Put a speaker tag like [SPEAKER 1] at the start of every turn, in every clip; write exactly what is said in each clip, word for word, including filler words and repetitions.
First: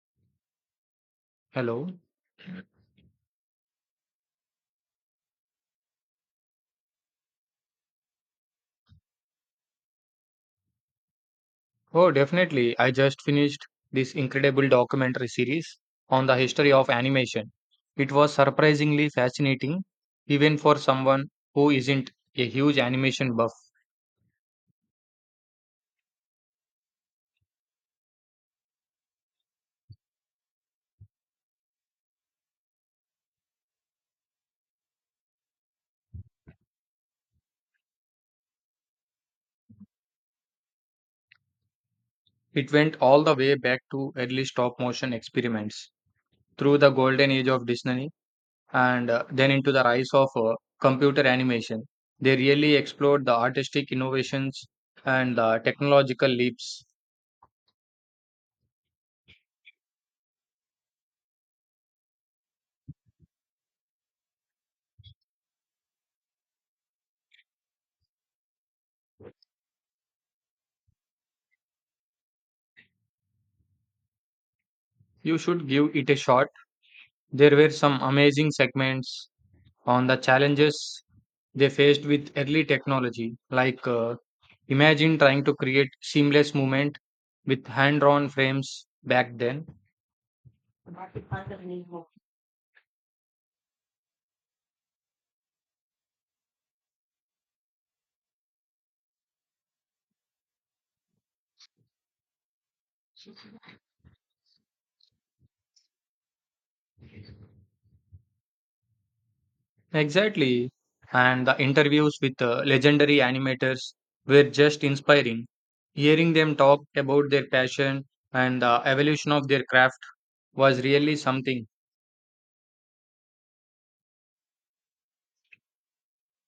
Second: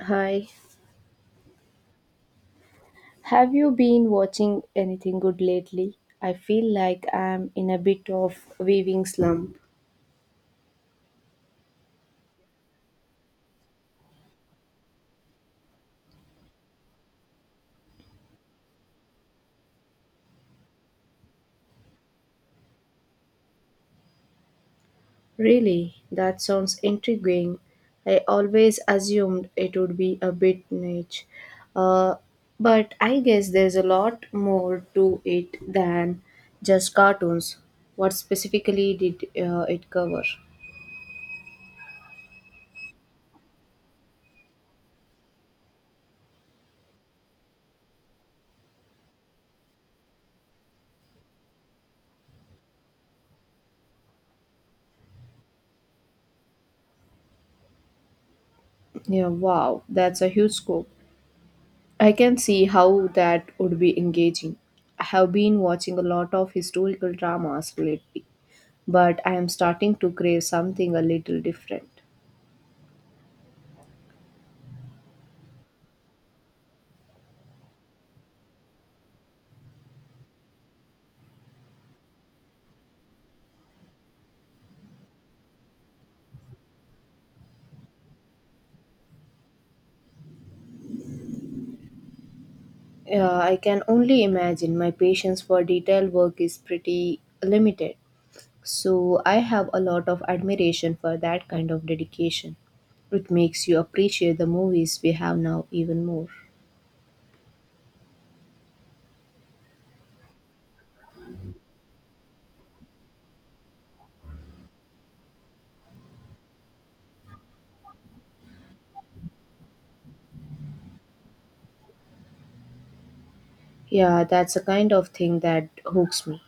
[SPEAKER 1] Hi,
[SPEAKER 2] Hello.
[SPEAKER 1] have you been watching anything good lately? I feel like I'm in a bit of weaving slump.
[SPEAKER 2] Oh, definitely. I just finished this incredible documentary series on the history of animation. It was surprisingly fascinating, even for someone who isn't a huge animation buff.
[SPEAKER 1] Really, that sounds intriguing. I always assumed it would be a bit niche. Uh, but I guess there's a lot more to it than just cartoons. What specifically did uh, it cover?
[SPEAKER 2] It went all the way back to early stop motion experiments, through the golden age of Disney, and uh, then into the rise of uh, computer animation. They really explored the artistic innovations and the technological leaps.
[SPEAKER 1] Yeah, wow, that's a huge scope. I can see how that would be engaging. I have been watching a lot of historical dramas lately, but I am starting to crave something a little different.
[SPEAKER 2] You should give it a shot. There were some amazing segments on the challenges they faced with early technology, like, uh, imagine trying to create seamless movement with hand drawn frames back then.
[SPEAKER 1] Yeah, I can only imagine my patience for detailed work is pretty limited, so I have a lot of admiration for that kind of dedication. It makes you appreciate the movies we have now even more.
[SPEAKER 2] Exactly. And the interviews with uh, legendary animators were just inspiring. Hearing them talk about their passion and the evolution of their craft was really something.
[SPEAKER 1] Yeah, that's the kind of thing that hooks me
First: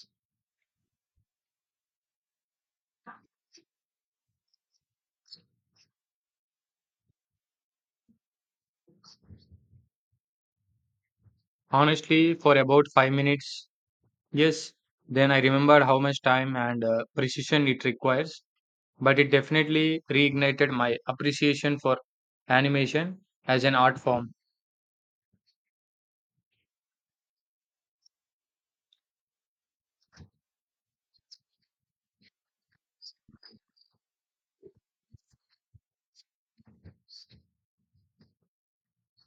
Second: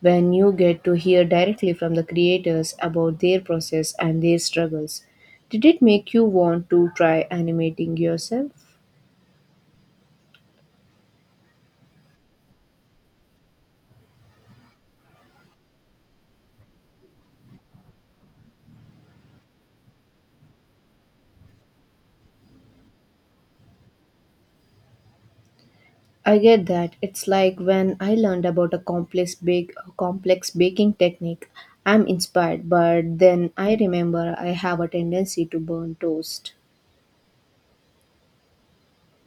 [SPEAKER 1] when you get to hear directly from the creators about their process and their struggles. Did it make you want to try animating yourself?
[SPEAKER 2] Honestly, for about five minutes, yes, then I remembered how much time and uh, precision it requires, but it definitely reignited my appreciation for animation as an art form.
[SPEAKER 1] I get that. It's like when I learned about a complex bake complex baking technique. I'm inspired, but then I remember I have a tendency to burn toast.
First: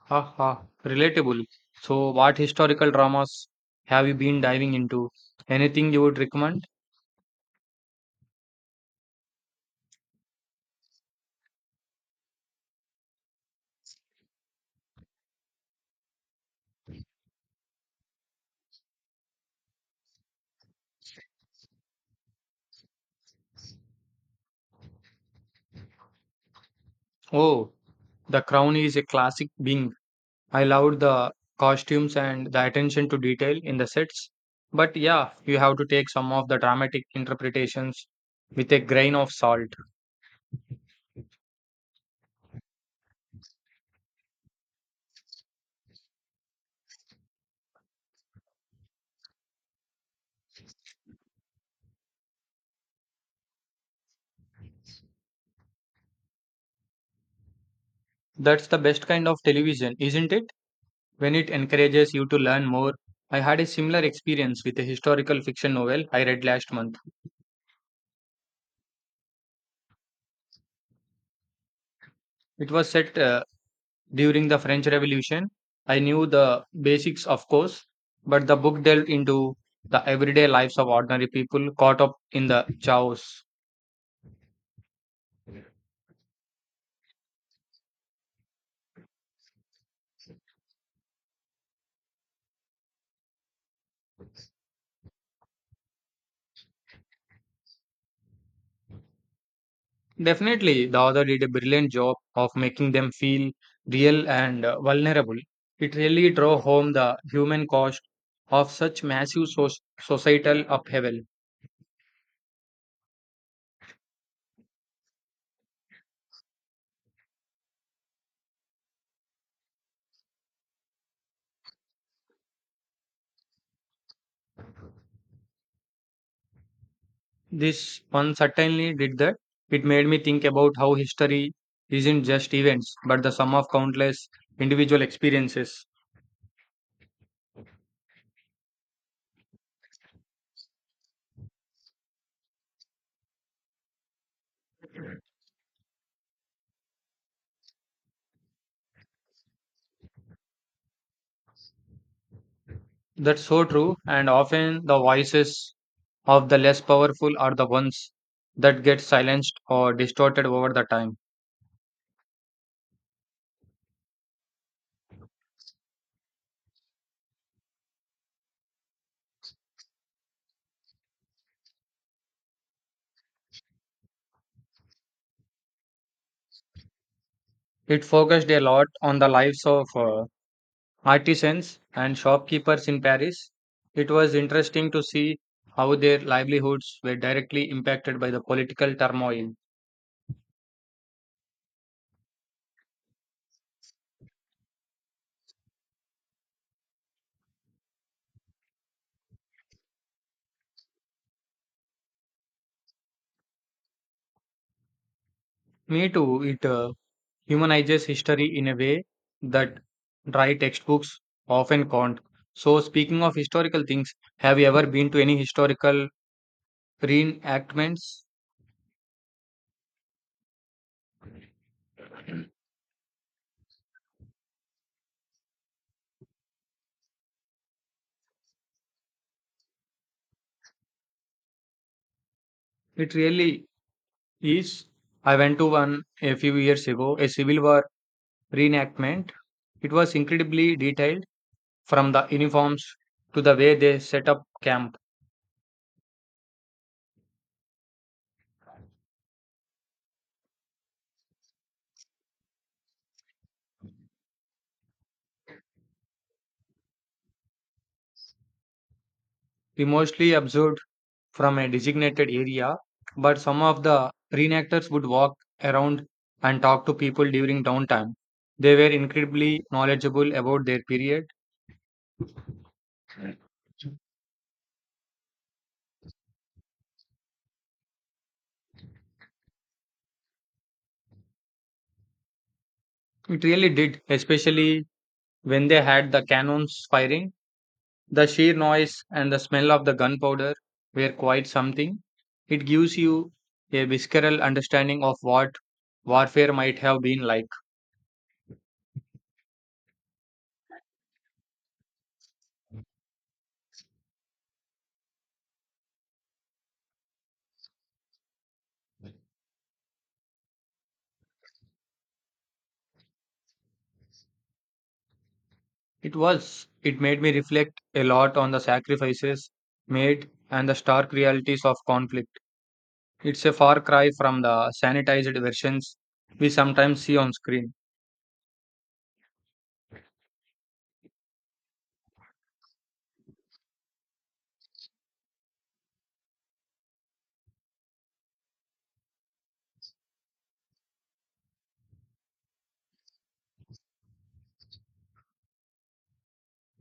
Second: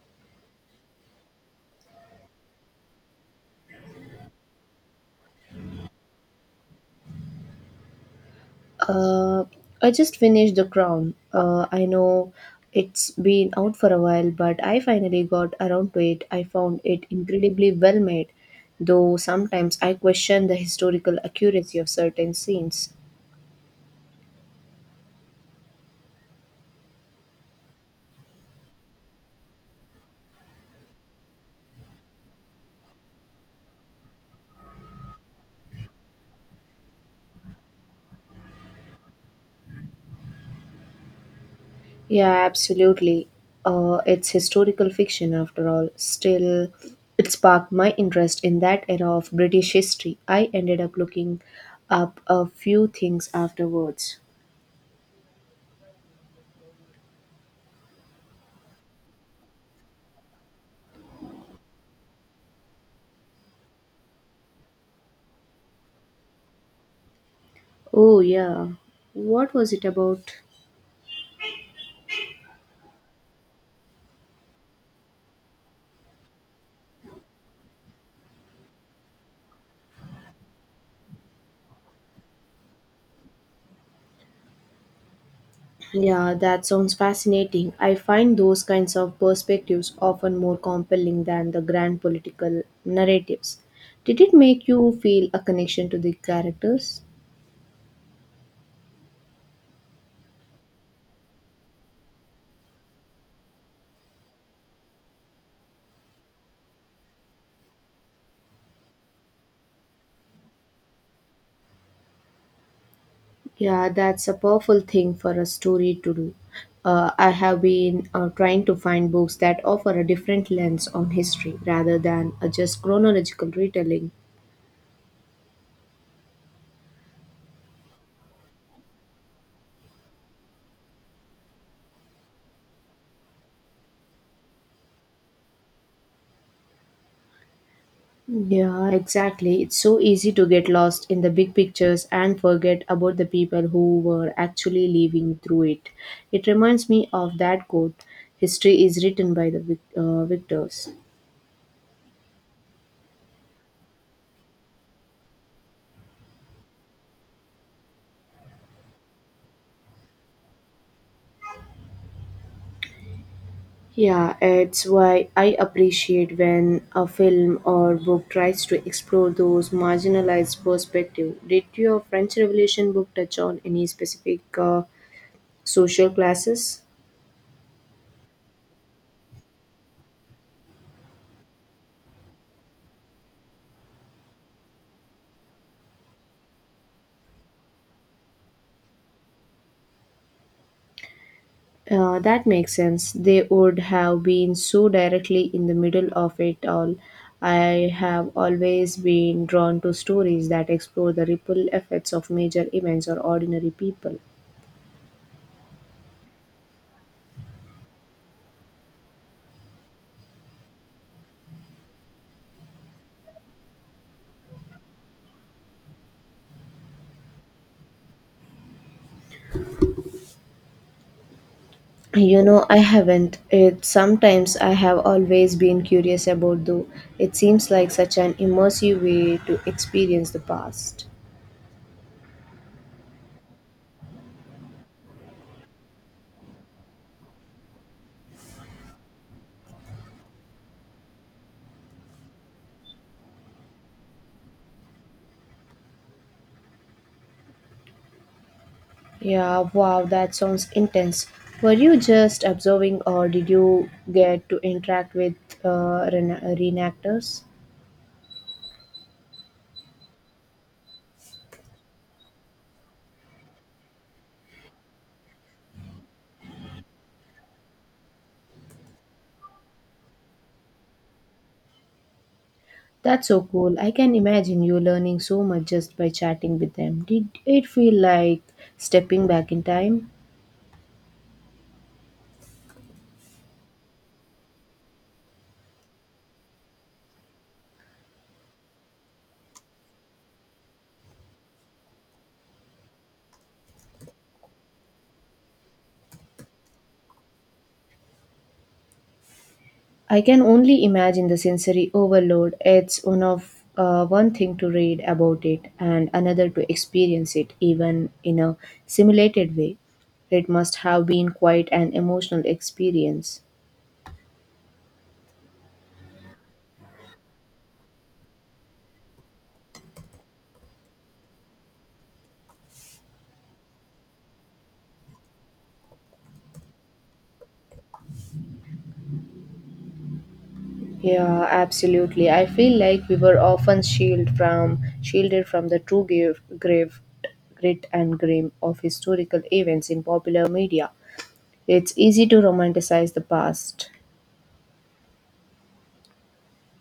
[SPEAKER 2] Ha ha, relatable. So, what historical dramas have you been diving into? Anything you would recommend?
[SPEAKER 1] Uh, I just finished The Crown. Uh, I know it's been out for a while, but I finally got around to it. I found it incredibly well made, though sometimes I question the historical accuracy of certain scenes.
[SPEAKER 2] Oh, The Crown is a classic being. I loved the costumes and the attention to detail in the sets. But yeah, you have to take some of the dramatic interpretations with a grain of salt.
[SPEAKER 1] Yeah, absolutely. Uh, it's historical fiction after all. Still, it sparked my interest in that era of British history. I ended up looking up a few things afterwards.
[SPEAKER 2] That's the best kind of television, isn't it? When it encourages you to learn more. I had a similar experience with a historical fiction novel I read last month.
[SPEAKER 1] Oh, yeah. What was it about?
[SPEAKER 2] It was set, uh, during the French Revolution. I knew the basics, of course, but the book delved into the everyday lives of ordinary people caught up in the chaos.
[SPEAKER 1] Yeah, that sounds fascinating. I find those kinds of perspectives often more compelling than the grand political narratives. Did it make you feel a connection to the characters?
[SPEAKER 2] Definitely, the author did a brilliant job of making them feel real and uh, vulnerable. It really drove home the human cost of such massive so- societal upheaval.
[SPEAKER 1] Yeah, that's a powerful thing for a story to do. Uh, I have been uh, trying to find books that offer a different lens on history rather than a just chronological retelling.
[SPEAKER 2] This one certainly did that. It made me think about how history isn't just events, but the sum of countless individual experiences.
[SPEAKER 1] Yeah, exactly. It's so easy to get lost in the big pictures and forget about the people who were actually living through it. It reminds me of that quote, "History is written by the vic- uh, victors."
[SPEAKER 2] That's so true, and often the voices of the less powerful are the ones that get silenced or distorted over the time.
[SPEAKER 1] Yeah, it's why I appreciate when a film or book tries to explore those marginalized perspectives. Did your French Revolution book touch on any specific uh, social classes?
[SPEAKER 2] It focused a lot on the lives of uh, artisans and shopkeepers in Paris. It was interesting to see how their livelihoods were directly impacted by the political turmoil.
[SPEAKER 1] Uh, that makes sense. They would have been so directly in the middle of it all. I have always been drawn to stories that explore the ripple effects of major events or ordinary people.
[SPEAKER 2] Me too, it uh, humanizes history in a way that dry textbooks often can't. So, speaking of historical things, have you ever been to any historical reenactments?
[SPEAKER 1] You know, I haven't. It sometimes I have always been curious about though. It seems like such an immersive way to experience the past.
[SPEAKER 2] It really is. I went to one a few years ago, a civil war reenactment. It was incredibly detailed, from the uniforms to the way they set up camp.
[SPEAKER 1] Yeah, wow, that sounds intense. Were you just observing, or did you get to interact with uh, rena- reenactors?
[SPEAKER 2] We mostly observed from a designated area, but some of the reenactors would walk around and talk to people during downtime. They were incredibly knowledgeable about their period.
[SPEAKER 1] That's so cool. I can imagine you learning so much just by chatting with them. Did it feel like stepping back in time?
[SPEAKER 2] It really did, especially when they had the cannons firing. The sheer noise and the smell of the gunpowder were quite something. It gives you a visceral understanding of what warfare might have been like.
[SPEAKER 1] I can only imagine the sensory overload. It's one of uh, one thing to read about it and another to experience it, even in a simulated way. It must have been quite an emotional experience.
[SPEAKER 2] It was. It made me reflect a lot on the sacrifices made and the stark realities of conflict. It's a far cry from the sanitized versions we sometimes see on screen.
[SPEAKER 1] Yeah, absolutely. I feel like we were often shielded from shielded from the true give, grave, grit and grim of historical events in popular media. It's easy to romanticize the past.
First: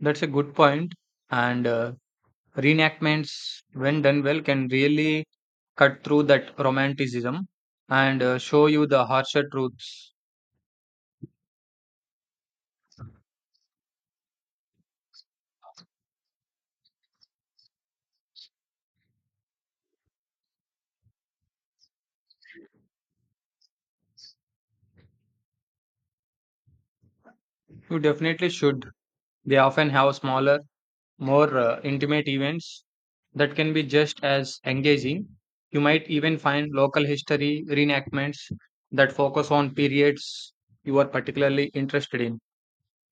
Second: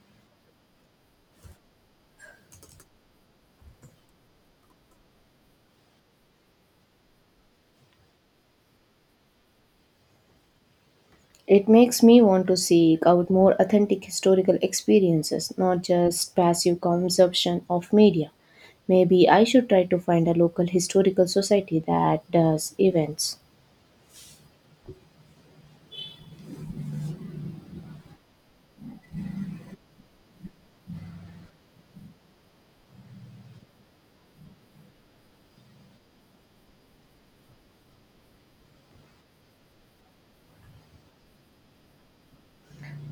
[SPEAKER 2] That's a good point, point. And uh, reenactments, when done well, can really cut through that romanticism and uh, show you the harsher truths.
[SPEAKER 1] It makes me want to seek out more authentic historical experiences, not just passive consumption of media. Maybe I should try to find a local historical society that does events.
[SPEAKER 2] You definitely should. They often have smaller, more uh, intimate events that can be just as engaging. You might even find local history reenactments that focus on periods you are particularly interested in.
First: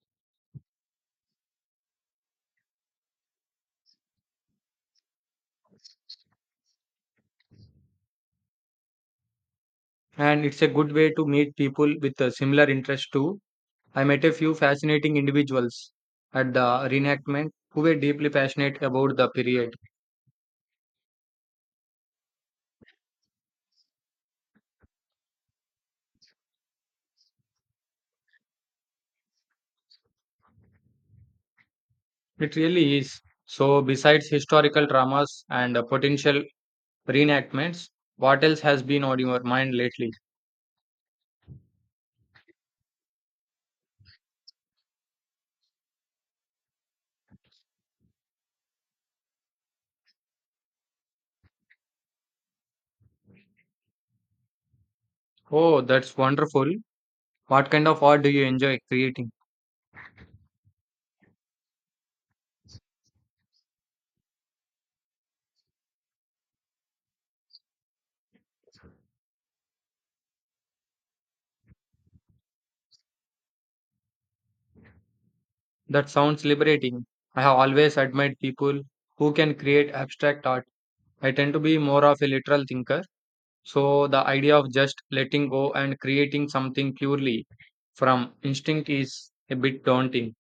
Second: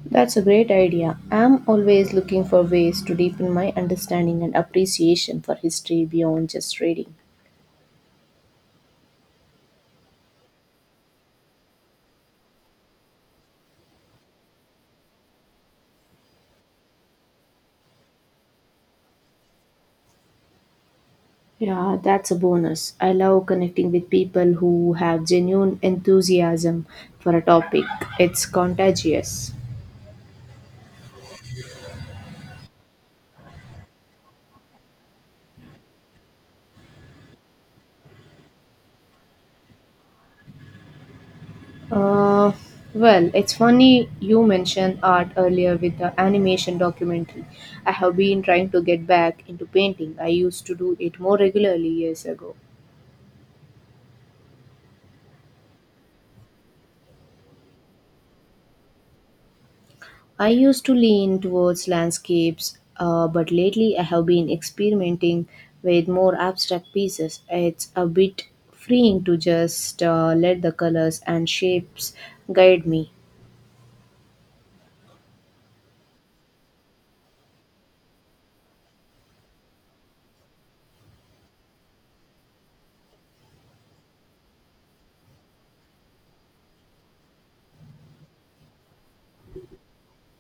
[SPEAKER 1] That's a great idea. I'm always looking for ways to deepen my understanding and appreciation for history beyond just reading.
[SPEAKER 2] And it's a good way to meet people with a similar interest too. I met a few fascinating individuals at the reenactment who were deeply passionate about the period.
[SPEAKER 1] Yeah, that's a bonus. I love connecting with people who have genuine enthusiasm for a topic. It's contagious.
[SPEAKER 2] It really is. So, besides historical dramas and uh, potential reenactments, what else has been on your mind lately?
[SPEAKER 1] Uh, well, it's funny you mentioned art earlier with the animation documentary. I have been trying to get back into painting. I used to do it more regularly years ago.
[SPEAKER 2] Oh, that's wonderful. What kind of art do you enjoy creating?
[SPEAKER 1] I used to lean towards landscapes, uh, but lately I have been experimenting with more abstract pieces. It's a bit freeing to just uh, let the colors and shapes guide me.
[SPEAKER 2] That sounds liberating. I have always admired people who can create abstract art. I tend to be more of a literal thinker. So, the idea of just letting go and creating something purely from instinct is a bit daunting.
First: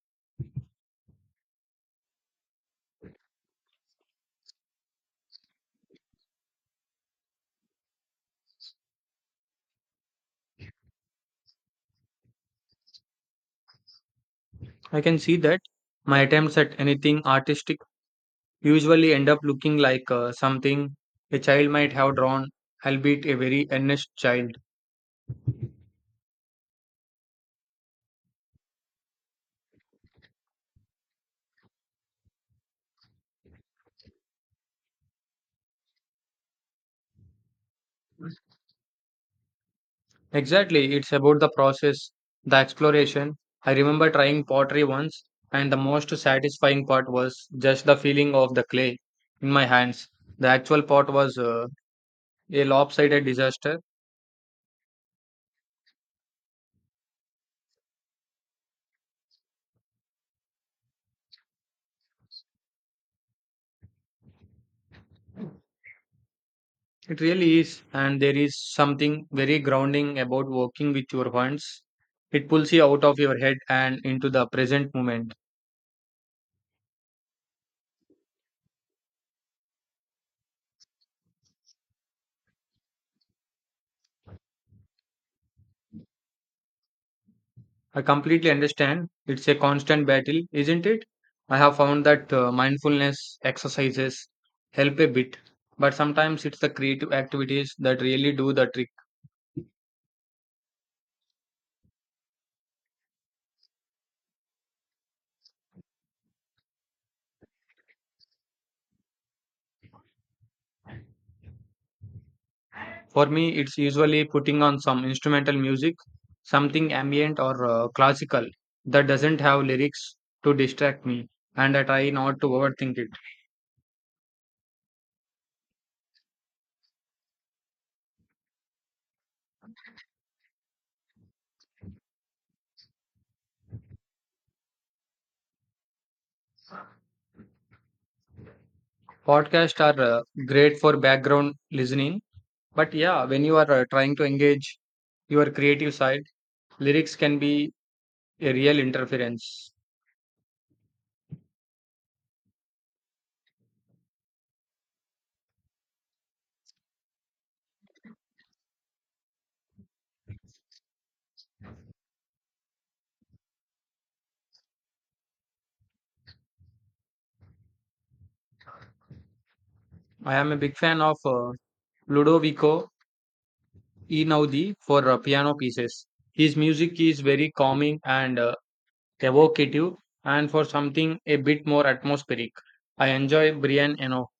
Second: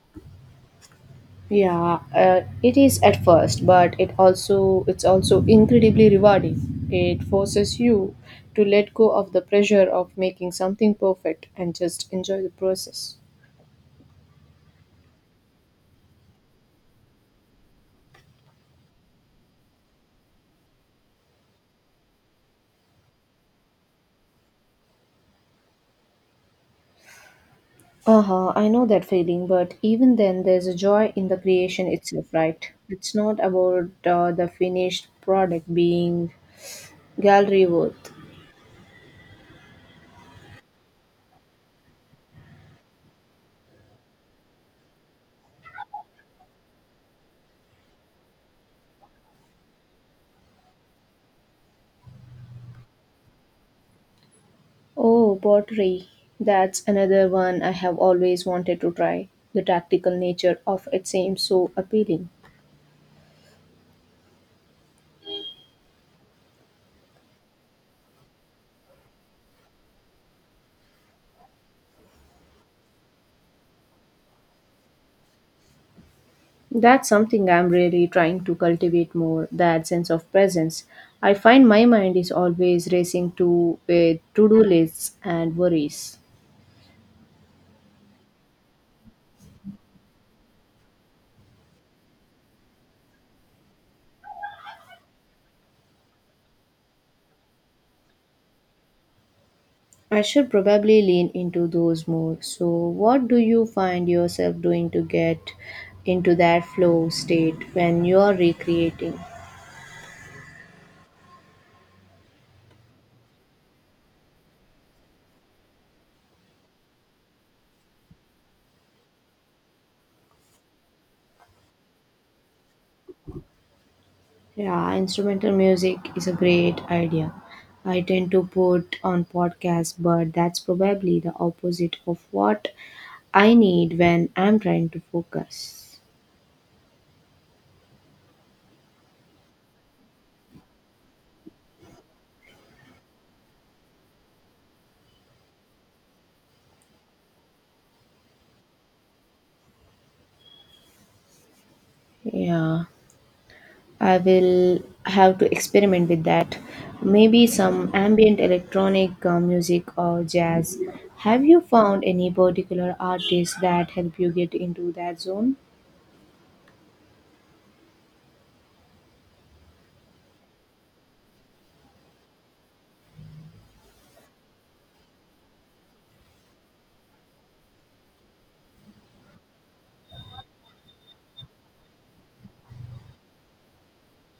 [SPEAKER 1] Yeah, uh, it is at first, but it also it's also incredibly rewarding. It forces you to let go of the pressure of making something perfect and just enjoy the process.
[SPEAKER 2] I can see that. My attempts at anything artistic usually end up looking like, uh, something a child might have drawn, albeit a very earnest child.
[SPEAKER 1] Uh huh, I know that feeling, but even then, there's a joy in the creation itself, right? It's not about uh, the finished product being gallery worth.
[SPEAKER 2] Exactly, it's about the process, the exploration. I remember trying pottery once, and the most satisfying part was just the feeling of the clay in my hands. The actual pot was, uh, a lopsided disaster.
[SPEAKER 1] Oh, pottery. That's another one I have always wanted to try. The tactical nature of it seems so appealing.
[SPEAKER 2] It really is, and there is something very grounding about working with your hands. It pulls you out of your head and into the present moment.
[SPEAKER 1] That's something I'm really trying to cultivate more, that sense of presence. I find my mind is always racing to with to do lists and worries.
[SPEAKER 2] I completely understand. It's a constant battle, isn't it? I have found that uh, mindfulness exercises help a bit, but sometimes it's the creative activities that really do the trick.
[SPEAKER 1] I should probably lean into those more. So, what do you find yourself doing to get into that flow state when you are recreating?
[SPEAKER 2] For me, it's usually putting on some instrumental music, something ambient or uh, classical that doesn't have lyrics to distract me, and I try not to overthink it.
[SPEAKER 1] Yeah, instrumental music is a great idea. I tend to put on podcasts, but that's probably the opposite of what I need when I'm trying to focus.
[SPEAKER 2] Podcasts are uh, great for background listening, but yeah, when you are uh, trying to engage your creative side, lyrics can be a real interference.
[SPEAKER 1] Yeah. I will have to experiment with that. Maybe some ambient electronic uh, music or jazz. Have you found any particular artists that help you get into that zone?
[SPEAKER 2] I am a big fan of uh, Ludovico Einaudi for uh, piano pieces. His music is very calming and uh, evocative, and for something a bit more atmospheric, I enjoy Brian Eno.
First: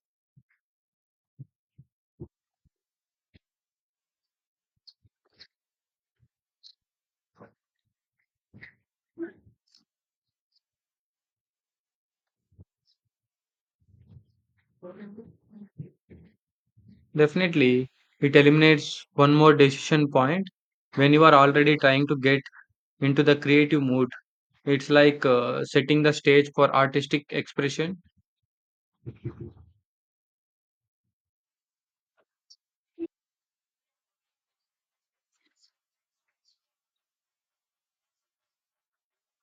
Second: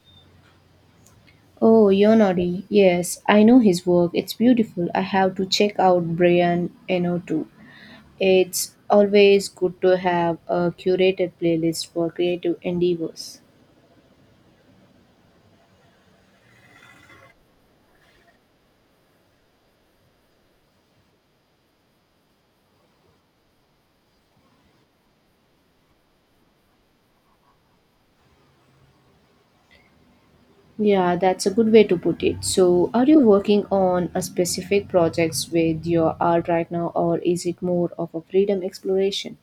[SPEAKER 1] Oh, Yonori. Yes, I know his work. It's beautiful. I have to check out Brian Eno too. It's always good to have a curated playlist for creative endeavors.
[SPEAKER 2] Definitely, it eliminates one more decision point when you are already trying to get into the creative mood. It's like uh, setting the stage for artistic expression.
[SPEAKER 1] Yeah, that's a good way to put it. So, are you working on a specific projects with your art right now, or is it more of a freedom exploration?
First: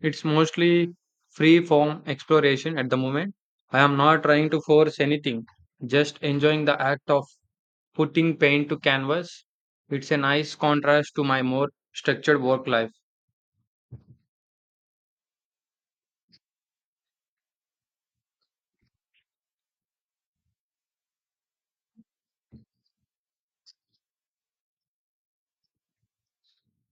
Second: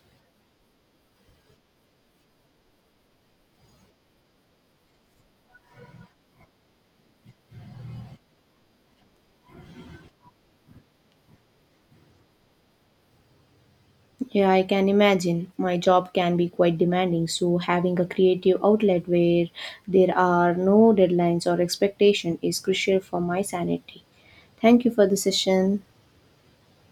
[SPEAKER 2] It's mostly free form exploration at the moment. I am not trying to force anything, just enjoying the act of putting paint to canvas. It's a nice contrast to my more structured work life.
[SPEAKER 1] Yeah, I can imagine. My job can be quite demanding, so having a creative outlet where there are no deadlines or expectation is crucial for my sanity. Thank you for the session.